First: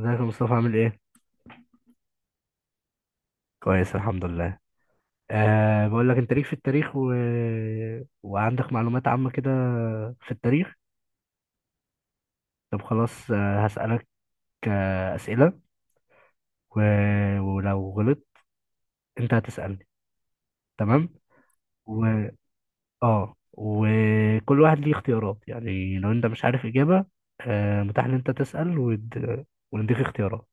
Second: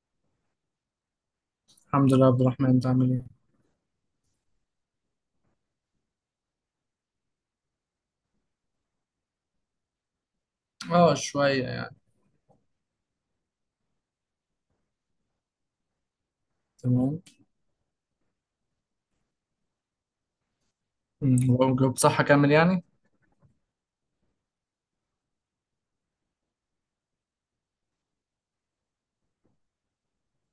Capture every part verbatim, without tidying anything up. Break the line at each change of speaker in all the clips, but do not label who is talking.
ازيك يا مصطفى، عامل ايه؟
الحمد لله. عبد الرحمن، انت عامل ايه؟
كويس، الحمد لله. أه بقول لك، انت ليك في التاريخ و... وعندك معلومات عامة كده في التاريخ.
اه، شوية يعني.
طب خلاص، آه، هسألك آه، أسئلة، و...
تمام.
ولو غلط، انت هتسألني، تمام؟
امم، لو جاوبت
و...
صح اكمل يعني.
اه، وكل واحد ليه اختيارات، يعني لو انت مش عارف إجابة، أه متاح ان انت تسأل ود... ونديك اختيارات،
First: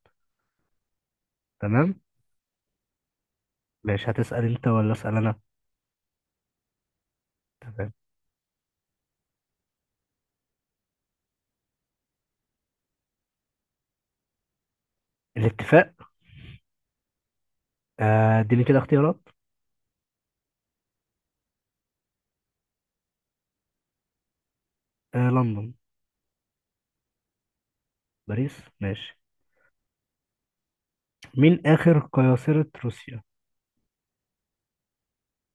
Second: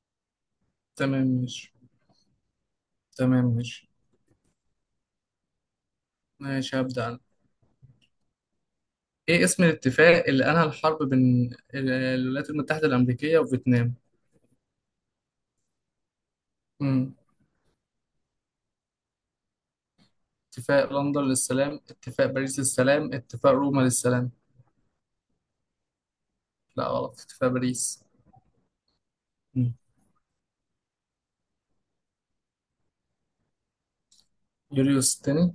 تمام ماشي.
تمام؟
تمام ماشي.
ماشي، هتسأل انت ولا أسأل انا؟
ماشي، هبدأ أنا.
تمام.
إيه اسم الاتفاق اللي أنهى الحرب بين ال- الولايات المتحدة الأمريكية وفيتنام؟
الاتفاق.
امم
اديني آه، اديني كده اختيارات.
اتفاق لندن للسلام، اتفاق باريس للسلام، اتفاق روما للسلام.
أه لندن.
لا غلط، اتفاق باريس.
باريس، ماشي.
امم.
مين آخر قياصرة روسيا؟
يوليوس الثاني.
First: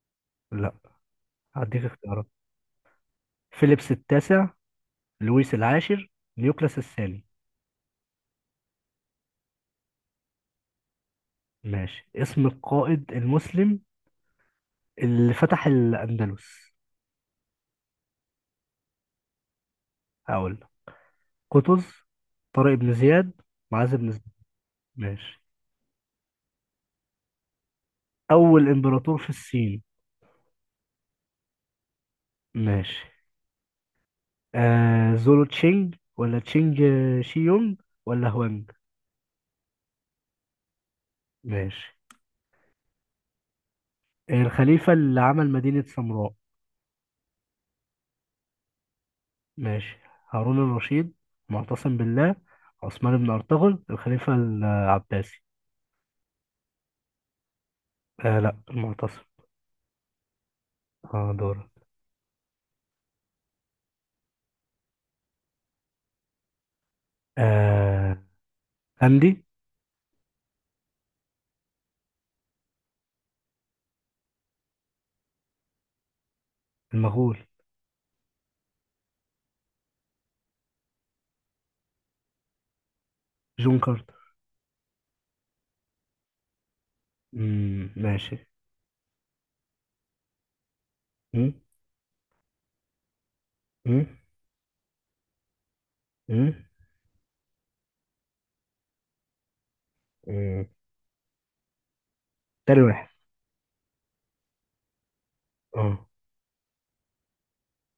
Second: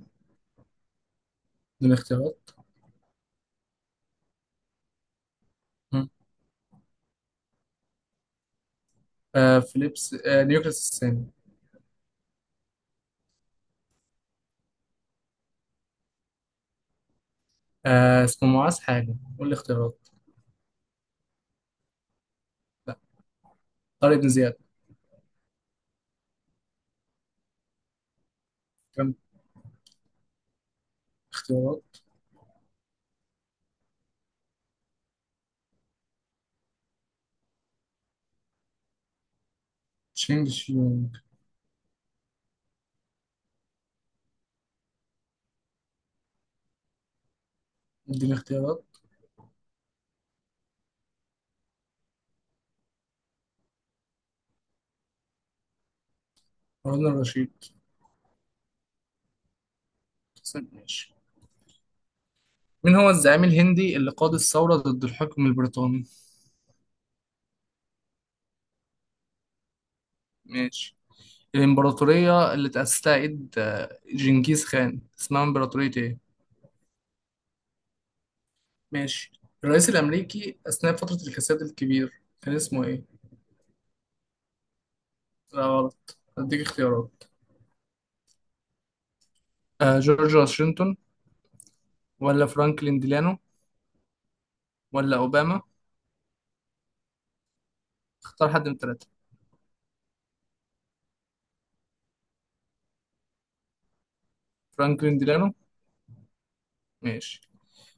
لا، هديك
دون
اختيارات.
اختيارات.
فيليبس التاسع، لويس العاشر،
امم.
نيوكلاس الثاني.
آه فيليبس، آه نيوكليوس الثاني.
ماشي، اسم القائد المسلم اللي فتح الأندلس.
آه اسمه معاذ حاجة، قول لي اختيارات.
هقول لك. قطز، طارق بن
لا،
زياد، معاذ بن
طارق
زياد.
بن زياد.
ماشي، أول
كم.
إمبراطور في الصين.
اختيارات.
ماشي، آه زولو تشينج ولا تشينج، آه، شي يونج ولا هوانج.
تشينج شيونج.
ماشي، الخليفة اللي عمل مدينة سامراء.
اديني اختيارات.
ماشي، هارون الرشيد، معتصم بالله، عثمان بن أرطغرل الخليفة العباسي.
هارون الرشيد.
آه، لا، المعتصم.
حسن، ماشي.
اه، دورك.
مين هو الزعيم الهندي اللي قاد الثورة ضد الحكم البريطاني؟
آه، أندي.
ماشي. الإمبراطورية اللي تأسسها إيد آه، جنكيز خان، اسمها إمبراطورية إيه؟
المغول.
ماشي. الرئيس الأمريكي أثناء فترة الكساد الكبير كان اسمه إيه؟
جون كارتر.
لا غلط، أديك اختيارات.
مم، ماشي.
آه جورج واشنطن،
مم،
ولا فرانكلين ديلانو،
مم،
ولا أوباما؟
مم،
اختار حد من التلاتة.
مم. تاني واحد.
فرانكلين ديلانو.
اه.
ماشي.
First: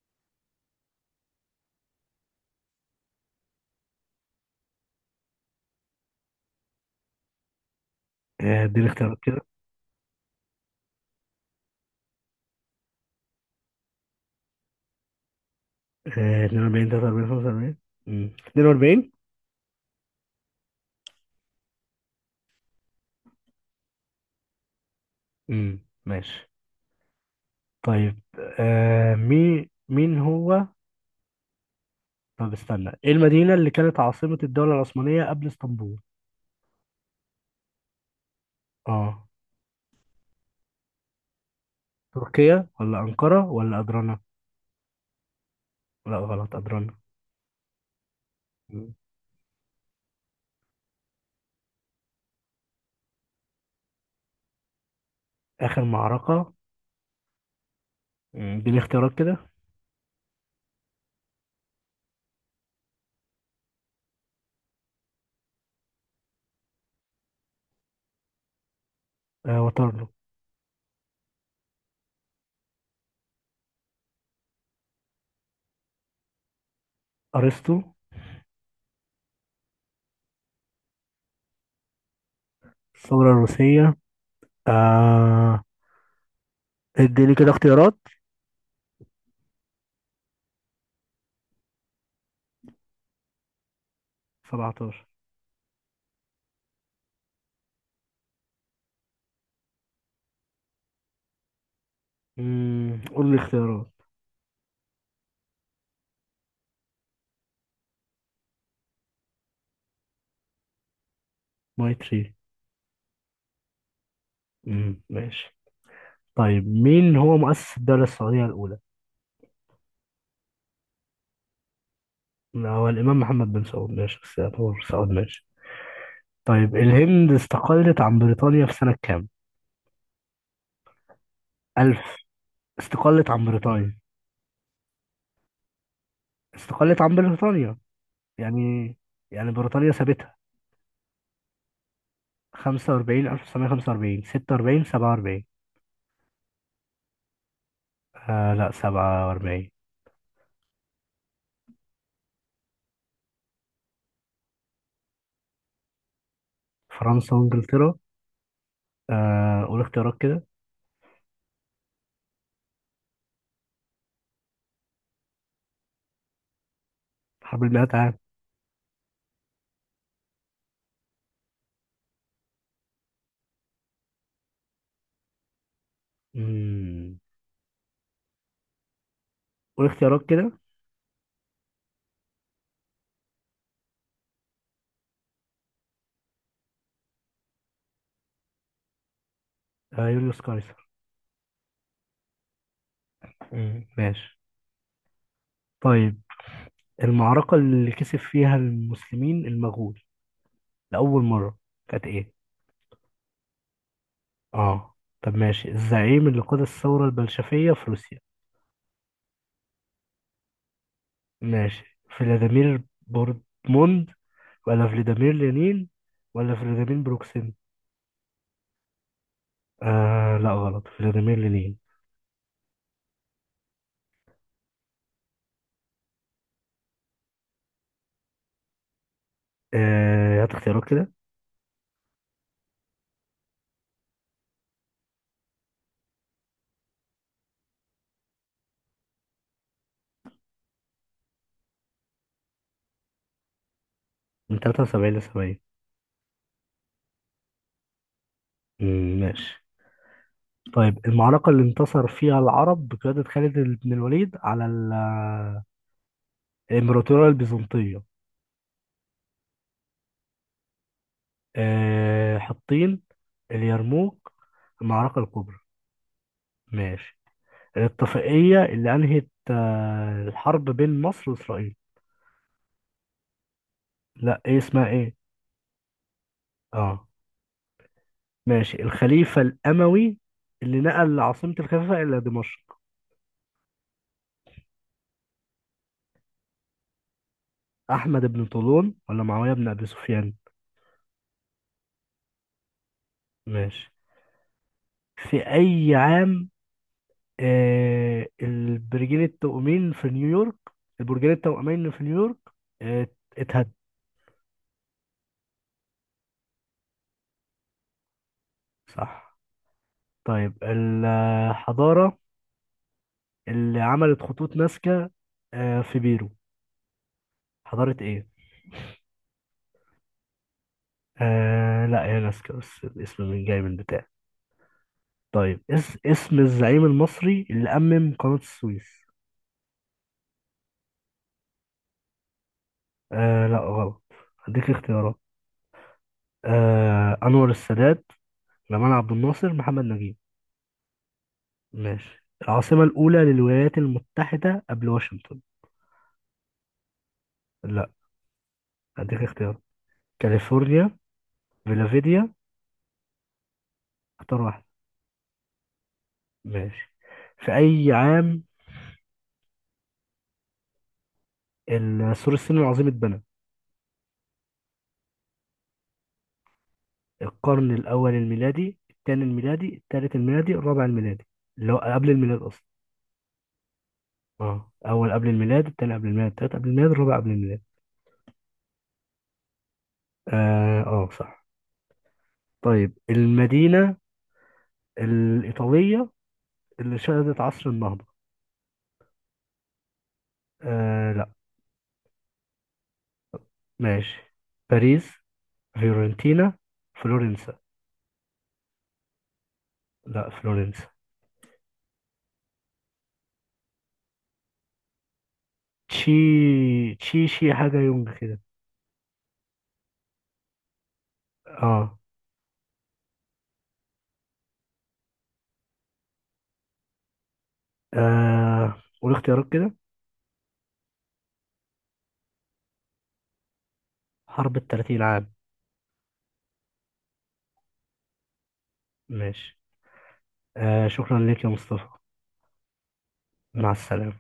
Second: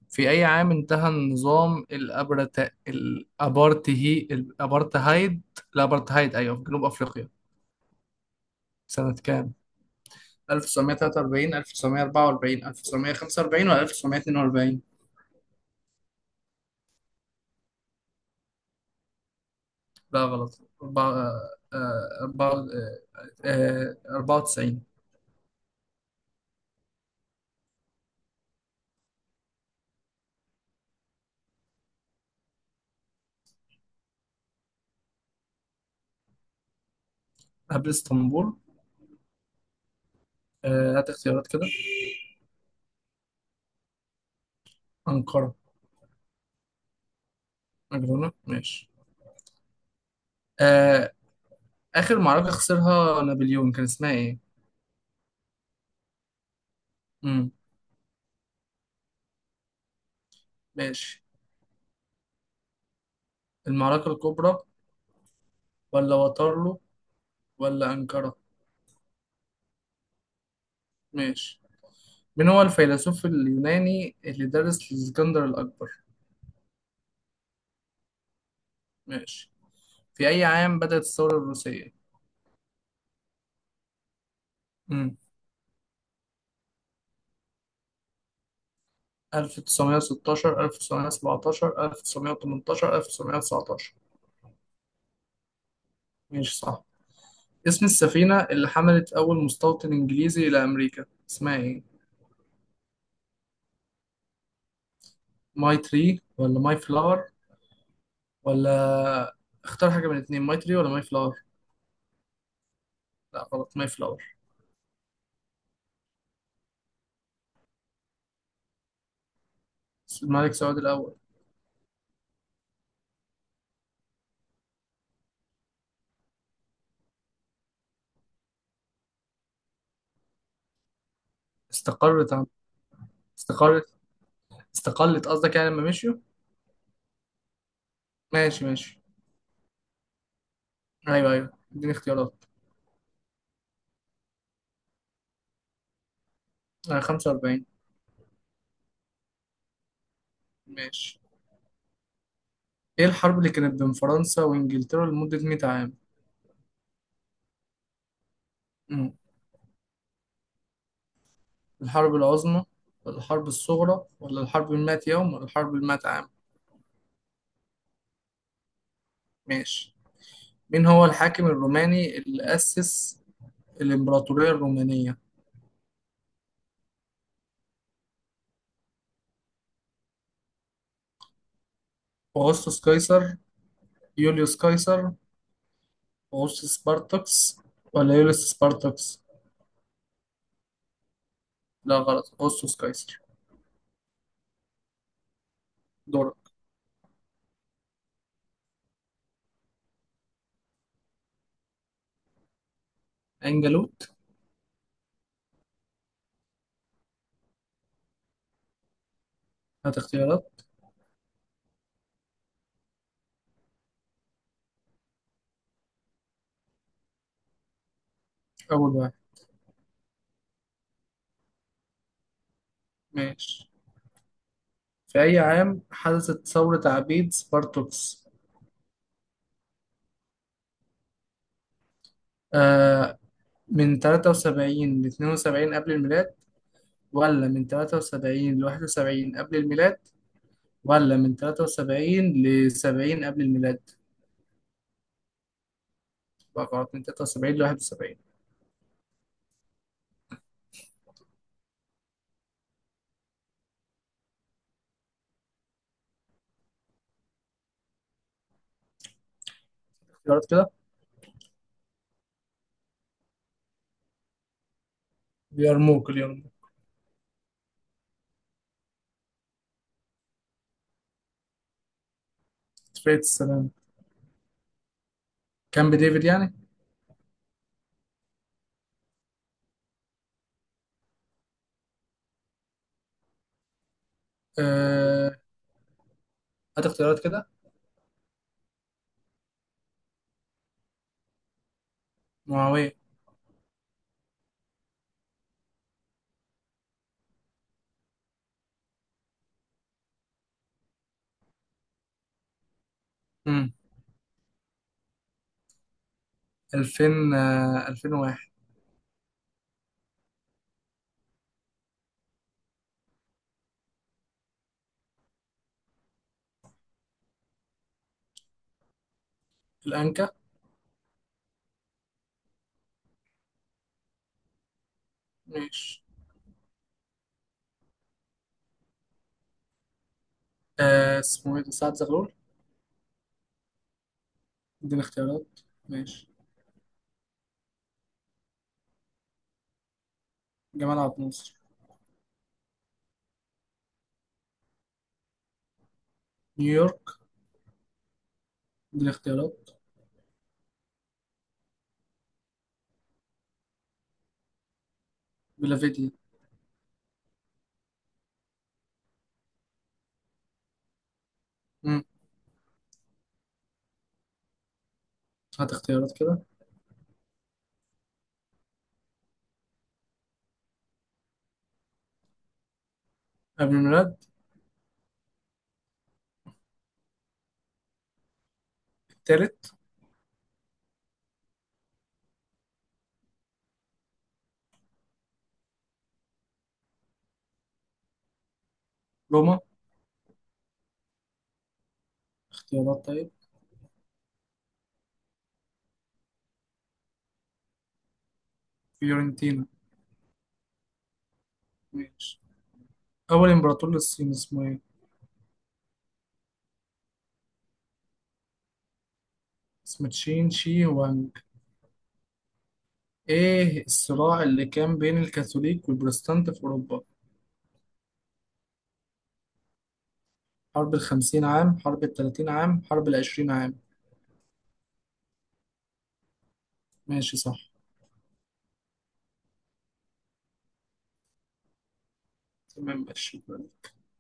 في أي عام انتهى النظام الأبرت... الأبارتهي الأبارتهايد. الأبارتهايد، أيوه، في جنوب أفريقيا.
آه، اديني
سنة
اختيارات كده.
كام؟ ألف وتسعمية وتلاتة وأربعين، ألف وتسعمية وأربعة وأربعين، ألف وتسعمية وخمسة وأربعين، ولا ألف وتسعمية واتنين وأربعين؟
آه، اتنين وأربعين تلاتة وأربعين خمسة وأربعين. مم، اتنين وأربعين.
لا غلط، أربعة- آه، آه، أربعة- آه، آه، أربعة وتسعين.
مم، ماشي، طيب. آه مين مين هو طب استنى، ايه المدينة اللي كانت عاصمة الدولة العثمانية قبل اسطنبول؟
قبل اسطنبول.
اه.
آه، هات اختيارات كده.
تركيا ولا أنقرة ولا أدرنا.
أنقرة.
لا، غلط، أدرنا.
أجرونة، ماشي.
مم.
آه. آخر معركة خسرها نابليون كان اسمها إيه؟
آخر معركة.
مم.
مم، دي الاختيارات كده.
ماشي. المعركة الكبرى، ولا واترلو، ولا أنقرة؟
آه وترنو.
ماشي. من هو الفيلسوف اليوناني اللي درس لإسكندر الأكبر؟
أرسطو.
ماشي. في أي عام بدأت الثورة الروسية؟
الثورة الروسية،
امم
آه اديني كده اختيارات.
ألف تسعمية ستاشر، ألف تسعمية سبعتاشر، ألف وتسعمية وتمانية عشر، ألف تسعمية تسعتاشر؟
سبعتاشر.
ماشي، صح. اسم السفينة اللي حملت أول مستوطن إنجليزي إلى أمريكا اسمها إيه؟
مم، قول لي اختيارات.
ماي تري ولا ماي فلاور، ولا. اختار حاجة من الاتنين، ماي تري ولا ماي فلاور.
ماي تري.
لا غلط، ماي فلاور.
مم، ماشي. طيب مين هو مؤسس الدولة السعودية الأولى؟
الملك سعود الأول.
لا، هو الإمام محمد بن سعود، ماشي بس يعتبر سعود، ماشي. طيب الهند استقلت عن بريطانيا في سنة كام؟ ألف.
استقرت عن.
استقلت عن
استقرت.
بريطانيا
استقلت قصدك، يعني لما مشيوا.
استقلت عن بريطانيا
ماشي،
يعني
ماشي.
يعني بريطانيا سابتها.
ايوه، ايوه، اديني اختيارات.
خمسة وأربعين، ألف وتسعمية وخمسة وأربعين، ستة وأربعين، سبعة وأربعين.
آه خمسة وأربعين.
آه لا، سبعة وأربعين.
ماشي. ايه الحرب اللي كانت بين فرنسا وانجلترا لمدة مية عام؟
فرنسا وانجلترا.
مم.
آه قول اختيارات كده.
الحرب العظمى، ولا الحرب الصغرى، ولا الحرب المائة يوم، ولا الحرب المائة عام؟
حرب المئات عام.
ماشي. مين هو الحاكم الروماني اللي أسس الإمبراطورية الرومانية؟
مم. قول اختيارات كده.
أغسطس قيصر، يوليوس قيصر، أغسطس سبارتكس، ولا يوليوس سبارتكس؟
آه يوليوس قيصر.
لا غلط، أغسطس قيصر.
مم، ماشي. طيب
دورك.
المعركة اللي كسب فيها المسلمين المغول لأول مرة كانت ايه؟
أنجلوت.
اه، طب ماشي. الزعيم اللي قاد الثورة البلشفية في روسيا.
هات اختيارات.
ماشي، فلاديمير بورتموند ولا فلاديمير لينين ولا فلاديمير بروكسين.
أول واحد.
آه لا، غلط، فلاديمير لينين.
ماشي. في أي عام حدثت ثورة عبيد سبارتوكس؟
آه هات اختيارات كده.
آه من ثلاثة وسبعين ل اثنين وسبعين قبل الميلاد، ولا من تلاتة وسبعين ل واحد وسبعين قبل الميلاد، ولا من تلاتة وسبعين ل سبعين قبل الميلاد؟
من تلاتة وسبعين ل سبعين.
بقى غلط، من تلاتة وسبعين ل واحد وسبعين.
مم، ماشي. طيب المعركة اللي انتصر فيها العرب بقيادة خالد بن الوليد على ال- الإمبراطورية البيزنطية.
اختيارات كده.
آه حطين، اليرموك، المعركة الكبرى.
اليرموك، اليرموك.
ماشي. الاتفاقية اللي أنهت آه الحرب بين مصر وإسرائيل.
اتفاقية السلام.
لا، ايه اسمها، ايه؟
كامب ديفيد يعني.
اه، ماشي. الخليفة الأموي اللي نقل عاصمة الخلافة إلى دمشق.
آه هات اختيارات كده.
أحمد بن طولون ولا معاوية بن أبي سفيان.
معاوية.
ماشي، في أي عام آه البرجين التوأمين في نيويورك. البرجين التوأمين في نيويورك آه اتهد.
مم. ألفين، آه ألفين وواحد.
صح. طيب الحضارة اللي عملت خطوط نازكا آه في بيرو، حضارة إيه؟
الأنكا.
آه لا، هي نازكا، بس الاسم من جاي من بتاع. طيب، اس
ماشي.
اسم الزعيم المصري اللي أمم قناة السويس.
آه اسمه ايه ده، سعد زغلول.
آه لا، غلط. هديك
اديني
اختيارات.
اختيارات. ماشي.
آه أنور السادات، جمال عبد الناصر، محمد نجيب.
جمال عبد الناصر.
ماشي. العاصمة الأولى للولايات المتحدة قبل واشنطن.
نيويورك.
لا،
اديني
هديك اختيارات.
اختيارات.
كاليفورنيا، فيلافيديا. اختار واحد.
فيلافيديا.
ماشي، في أي عام
امم
ال- سور الصين العظيم اتبنى؟
هات اختيارات كده.
القرن الأول الميلادي، الثاني الميلادي، الثالث الميلادي، الرابع الميلادي، اللي هو قبل الميلاد أصلا.
قبل الميلاد.
اه، اول قبل الميلاد، التاني قبل الميلاد، التالت قبل الميلاد، الرابع قبل الميلاد.
التالت.
اه، اه، صح. طيب، المدينة الإيطالية اللي شهدت عصر النهضة.
روما.
آه لا.
اختيارات طيب.
ماشي، باريس، فيورنتينا، فلورنسا.
فيورنتينا.
لا، فلورنسا.
ماشي. أول إمبراطور للصين اسمه إيه؟
تشي تشي شي حاجة يونج كده.
اسمه تشين شي وانج.
اه
إيه الصراع اللي كان بين الكاثوليك والبروتستانت في أوروبا؟
آه، قول اختيارات كده.
حرب الخمسين عام، حرب التلاتين عام، حرب العشرين عام.
حرب التلاتين عام.
ماشي، صح.
ماشي. آه شكرا لك يا مصطفى.
تمام ماشي.
مع السلامة.